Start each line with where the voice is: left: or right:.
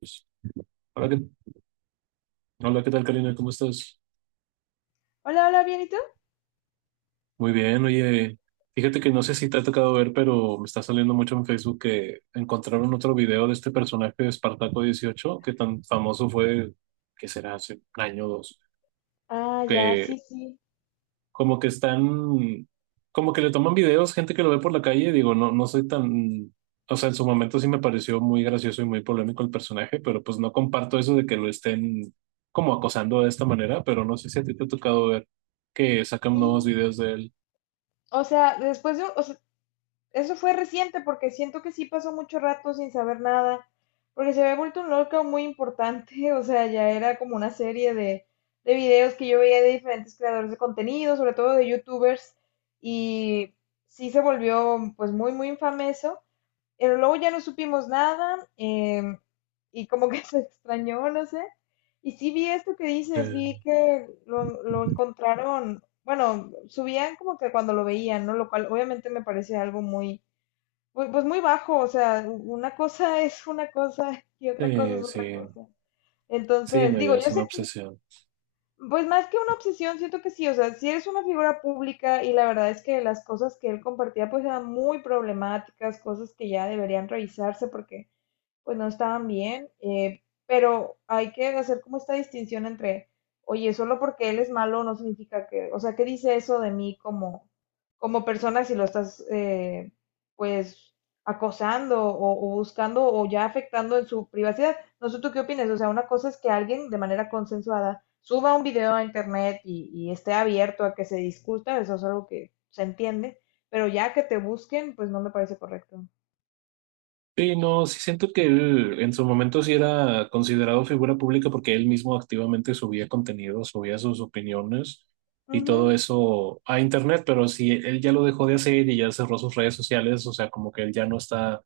right: Pues, Hola, ¿qué, hola, ¿qué tal, Karina? ¿Cómo estás?
left: Hola, hola, ¿bien y tú?
right: Muy bien, oye, fíjate que no sé si te ha tocado ver, pero me está saliendo mucho en Facebook que encontraron otro video de este personaje de Espartaco 18 que tan famoso fue, que será hace un año o dos,
left: Ah, ya,
right: que
left: sí, sí,
right: como que están, como que le toman videos, gente que lo ve por la calle, digo, no, no soy tan, o sea, en su momento sí me pareció muy gracioso y muy polémico el personaje, pero pues no comparto eso de que lo estén como acosando de esta manera, pero no sé si a ti te ha tocado ver que sacan nuevos
left: sí.
right: videos de él.
left: O sea, después de, eso fue reciente porque siento que sí pasó mucho rato sin saber nada, porque se había vuelto un lockout muy importante, o sea, ya era como una serie de videos que yo veía de diferentes creadores de contenido, sobre todo de youtubers, y sí se volvió pues muy infame eso, pero luego ya no supimos nada, y como que se extrañó, no sé, y sí vi esto que dices, vi
right: Sí.
left: que lo encontraron, bueno, subían como que cuando lo veían, ¿no? Lo cual obviamente me parece algo muy pues, pues muy bajo, o sea, una cosa es una cosa y otra cosa es otra
right: Sí,
left: cosa.
right: sí,
left: Entonces,
right: no,
left: digo,
right: ya es
left: yo
right: una
left: sé que,
right: obsesión.
left: pues más que una obsesión, siento que sí, o sea, si eres una figura pública y la verdad es que las cosas que él compartía pues eran muy problemáticas, cosas que ya deberían revisarse porque pues no estaban bien, pero hay que hacer como esta distinción entre, oye, solo porque él es malo no significa que, o sea, ¿qué dice eso de mí como, como persona si lo estás, pues, acosando o buscando o ya afectando en su privacidad? No sé tú qué opinas, o sea, una cosa es que alguien de manera consensuada suba un video a internet y esté abierto a que se discuta, eso es algo que se entiende, pero ya que te busquen, pues no me parece correcto.
right: Sí, no, sí siento que él en su momento sí era considerado figura pública porque él mismo activamente subía contenido, subía sus opiniones y todo
left: Ujú.
right: eso a internet, pero si él ya lo dejó de hacer y ya cerró sus redes sociales, o sea, como que él ya no está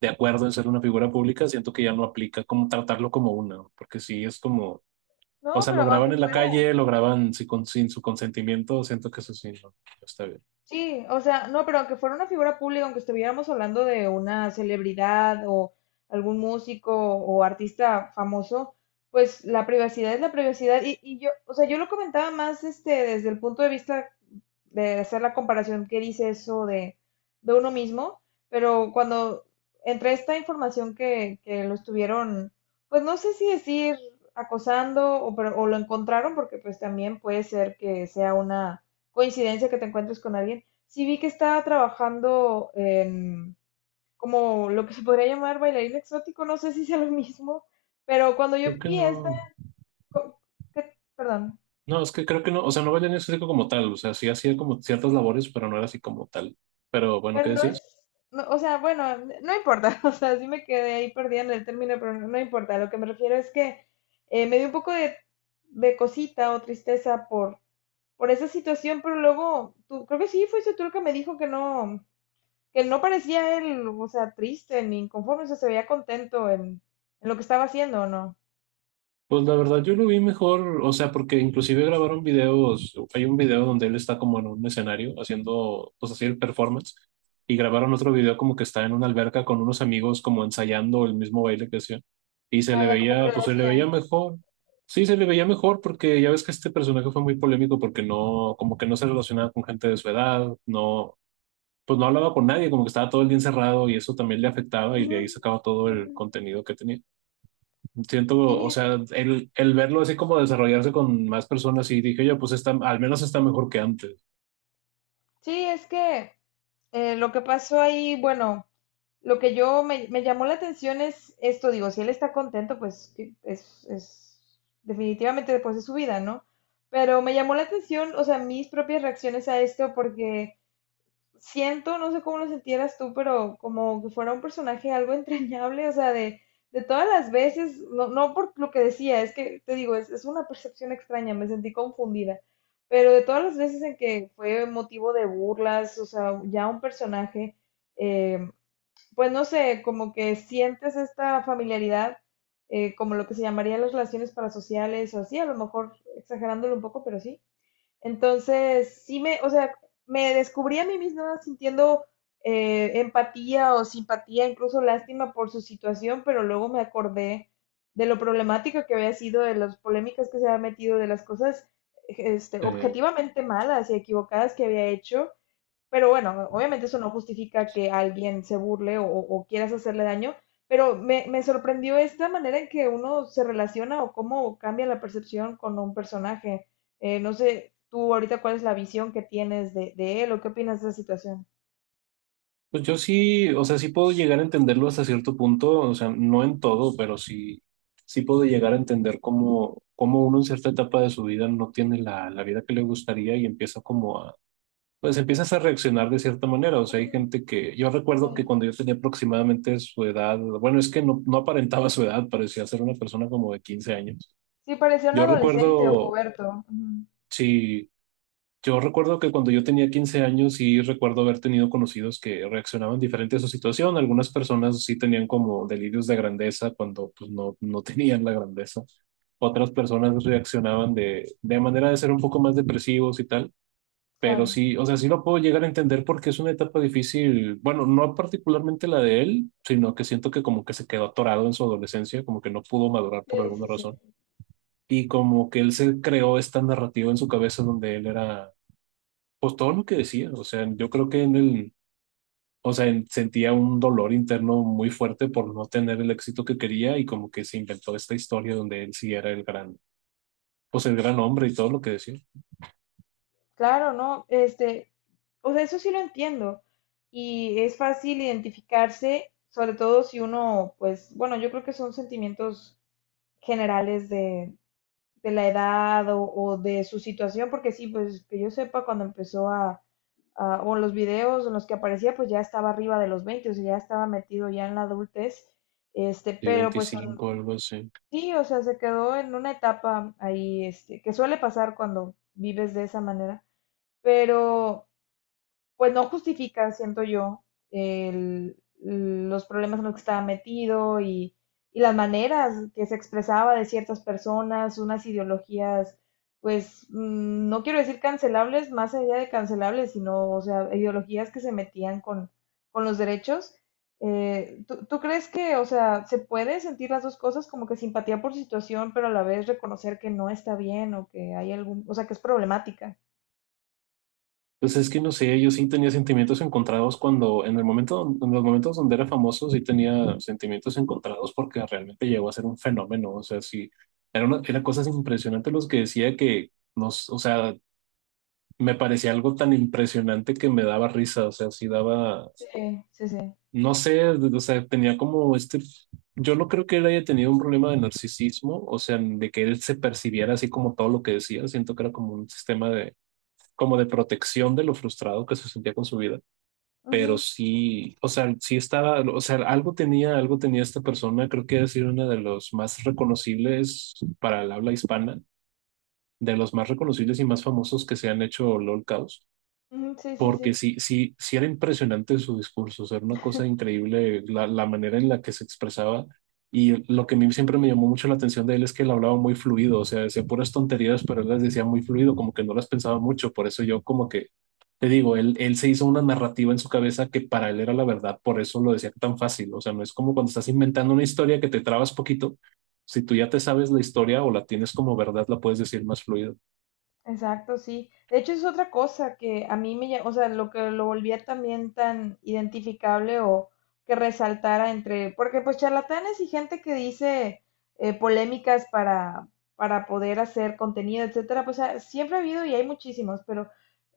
right: de acuerdo en ser una figura pública, siento que ya no aplica como tratarlo como una, porque sí es como, o
left: No,
right: sea,
left: pero
right: lo
left: aunque
right: graban en la
left: fuera...
right: calle, lo graban sin, con- sin su consentimiento, siento que eso sí no está bien.
left: Sí, o sea, no, pero aunque fuera una figura pública, aunque estuviéramos hablando de una celebridad o algún músico o artista famoso, pues la privacidad es la privacidad. Y yo, o sea, yo lo comentaba más este, desde el punto de vista de hacer la comparación que dice eso de uno mismo, pero cuando entre esta información que lo estuvieron, pues no sé si decir acosando o lo encontraron, porque pues también puede ser que sea una coincidencia que te encuentres con alguien. Sí vi que estaba trabajando en como lo que se podría llamar bailarín exótico, no sé si sea lo mismo, pero cuando yo
right: Creo que
left: vi esta,
right: no.
left: co- perdón.
right: No, es que creo que no, o sea, no bailé en específico como tal, o sea, sí hacía como ciertas labores, pero no era así como tal. Pero bueno,
left: Pero
right: ¿qué
left: no
right: decías?
left: es, no, o sea, bueno, no importa, o sea, sí me quedé ahí perdida en el término, pero no importa. Lo que me refiero es que me dio un poco de cosita o tristeza por esa situación, pero luego, tú, creo que sí, fuiste tú el que me dijo que no parecía él, o sea, triste ni inconforme, o sea, se veía contento en lo que estaba haciendo, ¿o no?
right: Pues la verdad yo lo vi mejor, o sea, porque inclusive grabaron videos, hay un video donde él está como en un escenario haciendo, pues así el performance, y grabaron otro video como que está en una alberca con unos amigos como ensayando el mismo baile que hacía, y se
left: Ah,
right: le
left: ya como
right: veía, pues se le
left: coreografía
right: veía
left: lo...
right: mejor, sí, se le veía mejor porque ya ves que este personaje fue muy polémico porque no, como que no se relacionaba con gente de su edad, no pues no hablaba con nadie, como que estaba todo el día encerrado y eso también le afectaba y
left: Ujú,
right: de ahí sacaba todo el
left: ujú.
right: contenido que tenía. Siento,
left: Sí,
right: o sea, el verlo así como desarrollarse con más personas y dije, oye, pues está, al menos está mejor que antes.
left: sí, es que lo que pasó ahí, bueno, lo que yo me llamó la atención es esto, digo, si él está contento, pues que es definitivamente después de su vida, ¿no? Pero me llamó la atención, o sea, mis propias reacciones a esto porque siento, no sé cómo lo sentieras tú, pero como que fuera un personaje algo entrañable, o sea, de todas las veces, no por lo que decía, es que te digo, es una percepción extraña, me sentí confundida, pero de todas las veces en que fue motivo de burlas, o sea, ya un personaje, eh, pues no sé, como que sientes esta familiaridad, como lo que se llamaría las relaciones parasociales o así, a lo mejor exagerándolo un poco, pero sí. Entonces, sí me, o sea, me descubrí a mí misma sintiendo empatía o simpatía, incluso lástima por su situación, pero luego me acordé de lo problemático que había sido, de las polémicas que se había metido, de las cosas este,
right: Eh,
left: objetivamente malas y equivocadas que había hecho. Pero bueno, obviamente eso no justifica que alguien se burle o quieras hacerle daño, pero me sorprendió esta manera en que uno se relaciona o cómo cambia la percepción con un personaje. No sé, tú ahorita cuál es la visión que tienes de él o qué opinas de esa situación.
right: pues yo sí, o sea, sí puedo llegar a entenderlo hasta cierto punto, o sea, no en todo, pero sí, sí puedo llegar a entender cómo, cómo uno en cierta etapa de su vida no tiene la, la vida que le gustaría y empieza como a pues empiezas a reaccionar de cierta manera. O sea, hay
left: Ujú,
right: gente que yo recuerdo que
left: sí,
right: cuando yo tenía aproximadamente su edad, bueno, es que no, no aparentaba su edad, parecía ser una persona como de 15 años.
left: sí, parecía un
right: Yo
left: adolescente o
right: recuerdo,
left: puberto. Ujú,
right: sí, yo recuerdo que cuando yo tenía 15 años sí recuerdo haber tenido conocidos que reaccionaban diferente a su situación. Algunas personas sí tenían como delirios de grandeza cuando pues no, no tenían la grandeza. Otras personas reaccionaban de manera de ser un poco más depresivos y tal. Pero
left: claro,
right: sí, o sea, sí lo puedo llegar a entender porque es una etapa difícil, bueno, no particularmente la de él, sino que siento que como que se quedó atorado en su adolescencia, como que no pudo madurar por
left: sí, sí,
right: alguna razón.
left: sí.
right: Y como que él se creó esta narrativa en su cabeza donde él era, pues todo lo que decía, o sea, yo creo que en el, o sea, en- sentía un dolor interno muy fuerte por no tener el éxito que quería y como que se inventó esta historia donde él sí era el gran, pues el gran hombre y todo lo que decía.
left: Claro, ¿no? Este, o sea, eso sí lo entiendo. Y es fácil identificarse, sobre todo si uno, pues, bueno, yo creo que son sentimientos generales de la edad o de su situación, porque sí, pues que yo sepa, cuando empezó a, o en los videos en los que aparecía, pues ya estaba arriba de los 20 o sea, ya estaba metido ya en la adultez, este,
right: Y
left: pero pues son,
right: 25 algo así.
left: sí, o sea, se quedó en una etapa ahí, este, que suele pasar cuando vives de esa manera, pero pues no justifica siento yo, el- los problemas en los que estaba metido y las maneras que se expresaba de ciertas personas, unas ideologías, pues no quiero decir cancelables, más allá de cancelables, sino, o sea, ideologías que se metían con los derechos. ¿ tú crees que, o sea, se puede sentir las dos cosas como que simpatía por su situación, pero a la vez reconocer que no está bien o que hay algún, o sea, ¿que es problemática?
right: Pues es que no sé, yo sí tenía sentimientos encontrados cuando, en el momento, en los momentos donde era famoso, sí tenía sentimientos encontrados porque realmente llegó a ser un fenómeno. O sea, sí, era una, era cosas impresionantes los que decía que nos, o sea, me parecía algo tan impresionante que me daba risa. O sea, sí daba,
left: Sí, sí, sí.
right: no sé, o sea, tenía como este, yo no creo que él haya tenido un problema de narcisismo, o sea, de que él se percibiera así como todo lo que decía. Siento que era como un sistema de, como de protección de lo frustrado que se sentía con su vida pero
left: Ujú.
right: sí, o sea, sí estaba, o sea, algo tenía esta persona, creo que es una de los más reconocibles para el habla hispana, de los más reconocibles y más famosos que se han hecho LOL Caos
left: Ujú, sí, sí,
right: porque
left: sí.
right: sí, sí, sí era impresionante su discurso, o sea, era una cosa increíble la, la manera en la que se expresaba. Y lo que a mí siempre me llamó mucho la atención de él es que él hablaba muy fluido, o sea, decía puras tonterías, pero él las decía muy fluido, como que no las pensaba mucho. Por eso yo como que, te digo, él se hizo una narrativa en su cabeza que para él era la verdad, por eso lo decía tan fácil. O sea, no es como cuando estás inventando una historia que te trabas poquito. Si tú ya te sabes la historia o la tienes como verdad, la puedes decir más fluido.
left: Exacto, sí. De hecho, es otra cosa que a mí me, o sea, lo que lo volvía también tan identificable o que resaltara entre, porque pues charlatanes y gente que dice polémicas para poder hacer contenido, etcétera, pues ah, siempre ha habido y hay muchísimos, pero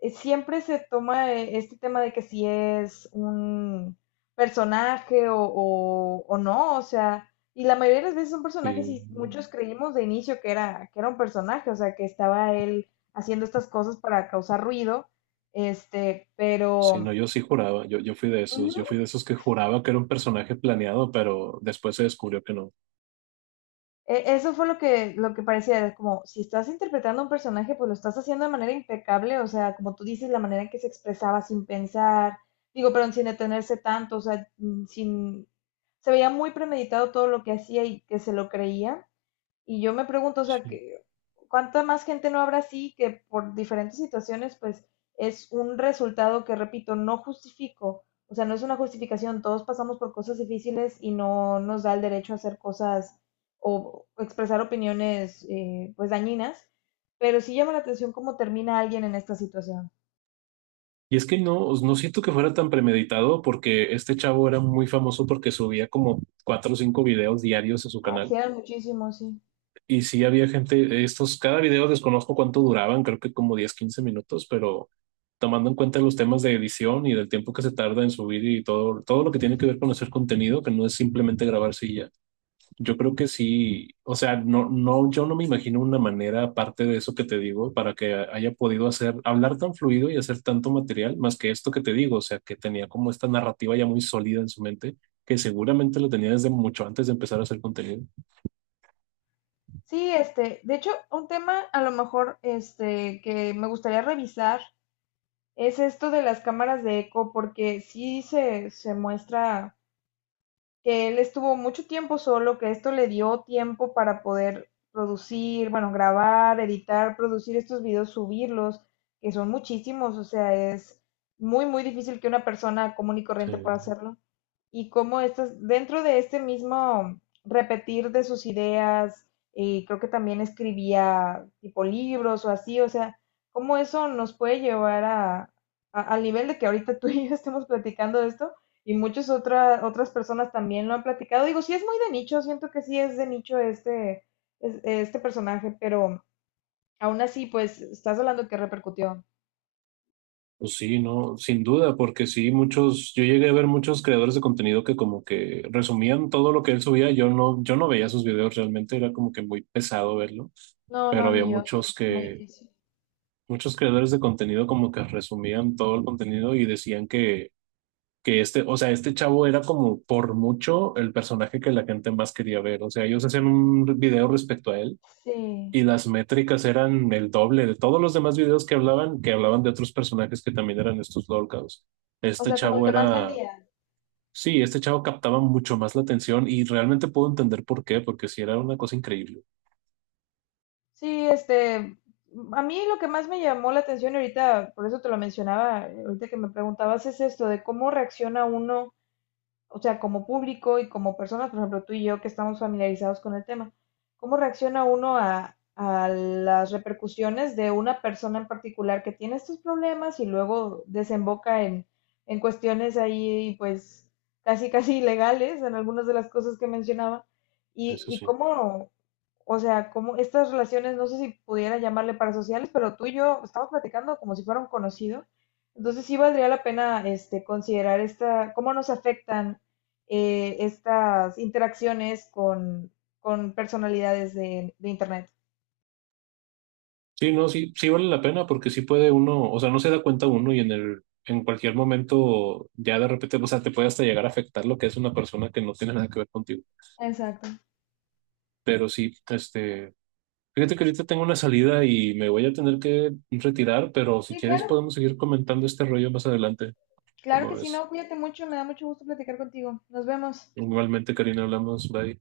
left: siempre se toma este tema de que si es un personaje o no, o sea, y la mayoría de las veces son personajes
right: Sí.
left: y muchos creímos de inicio que era un personaje, o sea, que estaba él haciendo estas cosas para causar ruido, este,
right: Sí,
left: pero
right: no, yo sí juraba, yo fui de esos,
left: ujú,
right: yo fui de esos que juraba que era un personaje planeado, pero después se descubrió que no.
left: eso fue lo que parecía, era como si estás interpretando a un personaje, pues lo estás haciendo de manera impecable, o sea, como tú dices, la manera en que se expresaba sin pensar, digo, pero sin detenerse tanto, o sea, sin, se veía muy premeditado todo lo que hacía y que se lo creía. Y yo me pregunto, o sea,
right: Sí.
left: que, ¿cuánta más gente no habrá así que por diferentes situaciones, pues es un resultado que, repito, no justifico? O sea, no es una justificación, todos pasamos por cosas difíciles y no nos da el derecho a hacer cosas o expresar opiniones pues dañinas, pero sí llama la atención cómo termina alguien en esta situación.
right: Y es que no, no siento que fuera tan premeditado porque este chavo era muy famoso porque subía como cuatro o cinco videos diarios a su
left: Ay, sí,
right: canal.
left: eran sí. Muchísimos, sí.
right: Y sí había gente, estos, cada video desconozco cuánto duraban, creo que como 10, 15 minutos, pero tomando en cuenta los temas de edición y del tiempo que se tarda en subir y todo, todo lo que tiene que ver con hacer contenido, que no es simplemente grabarse. Yo creo que sí, o sea, no, no, yo no me imagino una manera, aparte de eso que te digo, para que haya podido hacer, hablar tan fluido y hacer tanto material, más que esto que te digo, o sea, que tenía como esta narrativa ya muy sólida en su mente, que seguramente lo tenía desde mucho antes de empezar a hacer contenido.
left: Sí, este, de hecho, un tema a lo mejor este que me gustaría revisar es esto de las cámaras de eco, porque sí se muestra que él estuvo mucho tiempo solo, que esto le dio tiempo para poder producir, bueno, grabar, editar, producir estos videos, subirlos, que son muchísimos, o sea, es muy difícil que una persona común y corriente pueda
right: Sí.
left: hacerlo. Y cómo estas, dentro de este mismo repetir de sus ideas, y creo que también escribía tipo libros o así, o sea, cómo eso nos puede llevar a, al nivel de que ahorita tú y yo estemos platicando de esto, y muchas otras personas también lo han platicado. Digo, sí es muy de nicho, siento que sí es de nicho este, este personaje, pero aún así, pues, estás hablando que repercutió.
right: Pues sí, no, sin duda, porque sí, muchos, yo llegué a ver muchos creadores de contenido que como que resumían todo lo que él subía, yo no, yo no veía sus videos realmente, era como que muy pesado verlo,
left: No,
right: pero
left: no,
right: había
left: ni yo, sí,
right: muchos
left: es muy
right: que
left: difícil.
right: muchos creadores de contenido como que resumían todo el contenido y decían que este, o sea, este chavo era como por mucho el personaje que la gente más quería ver. O sea, ellos hacían un video respecto a él
left: Sí,
right: y las métricas eran el doble de todos los demás videos que hablaban de otros personajes que también eran estos lolcados.
left: o
right: Este
left: sea, como el
right: chavo
left: que más
right: era,
left: vendía.
right: sí, este chavo captaba mucho más la atención y realmente puedo entender por qué, porque sí era una cosa increíble.
left: Sí, este, a mí lo que más me llamó la atención y ahorita, por eso te lo mencionaba, ahorita que me preguntabas, es esto de cómo reacciona uno o sea, como público y como personas, por ejemplo, tú y yo que estamos familiarizados con el tema, ¿cómo reacciona uno a las repercusiones de una persona en particular que tiene estos problemas y luego desemboca en cuestiones ahí, pues, casi, casi ilegales en algunas de las cosas que mencionaba? Y,
right: Eso
left: y
right: sí.
left: cómo, o sea, cómo estas relaciones, no sé si pudiera llamarle parasociales, pero tú y yo estamos platicando como si fuera un conocido. Entonces sí valdría la pena este, considerar esta, cómo nos afectan estas interacciones con personalidades de Internet.
right: Sí, no, sí, sí vale la pena porque sí puede uno, o sea, no se da cuenta uno y en el, en cualquier momento ya de repente, o sea, te puede hasta llegar a afectar lo que es una persona que no tiene nada que ver contigo.
left: Exacto.
right: Pero sí, este, fíjate que ahorita tengo una salida y me voy a tener que retirar, pero si
left: Sí,
right: quieres
left: claro.
right: podemos seguir comentando este rollo más adelante,
left: Claro que
right: como
left: sí,
right: es.
left: no, cuídate mucho, me da mucho gusto platicar contigo. Nos vemos.
right: Igualmente, Karina, hablamos, bye.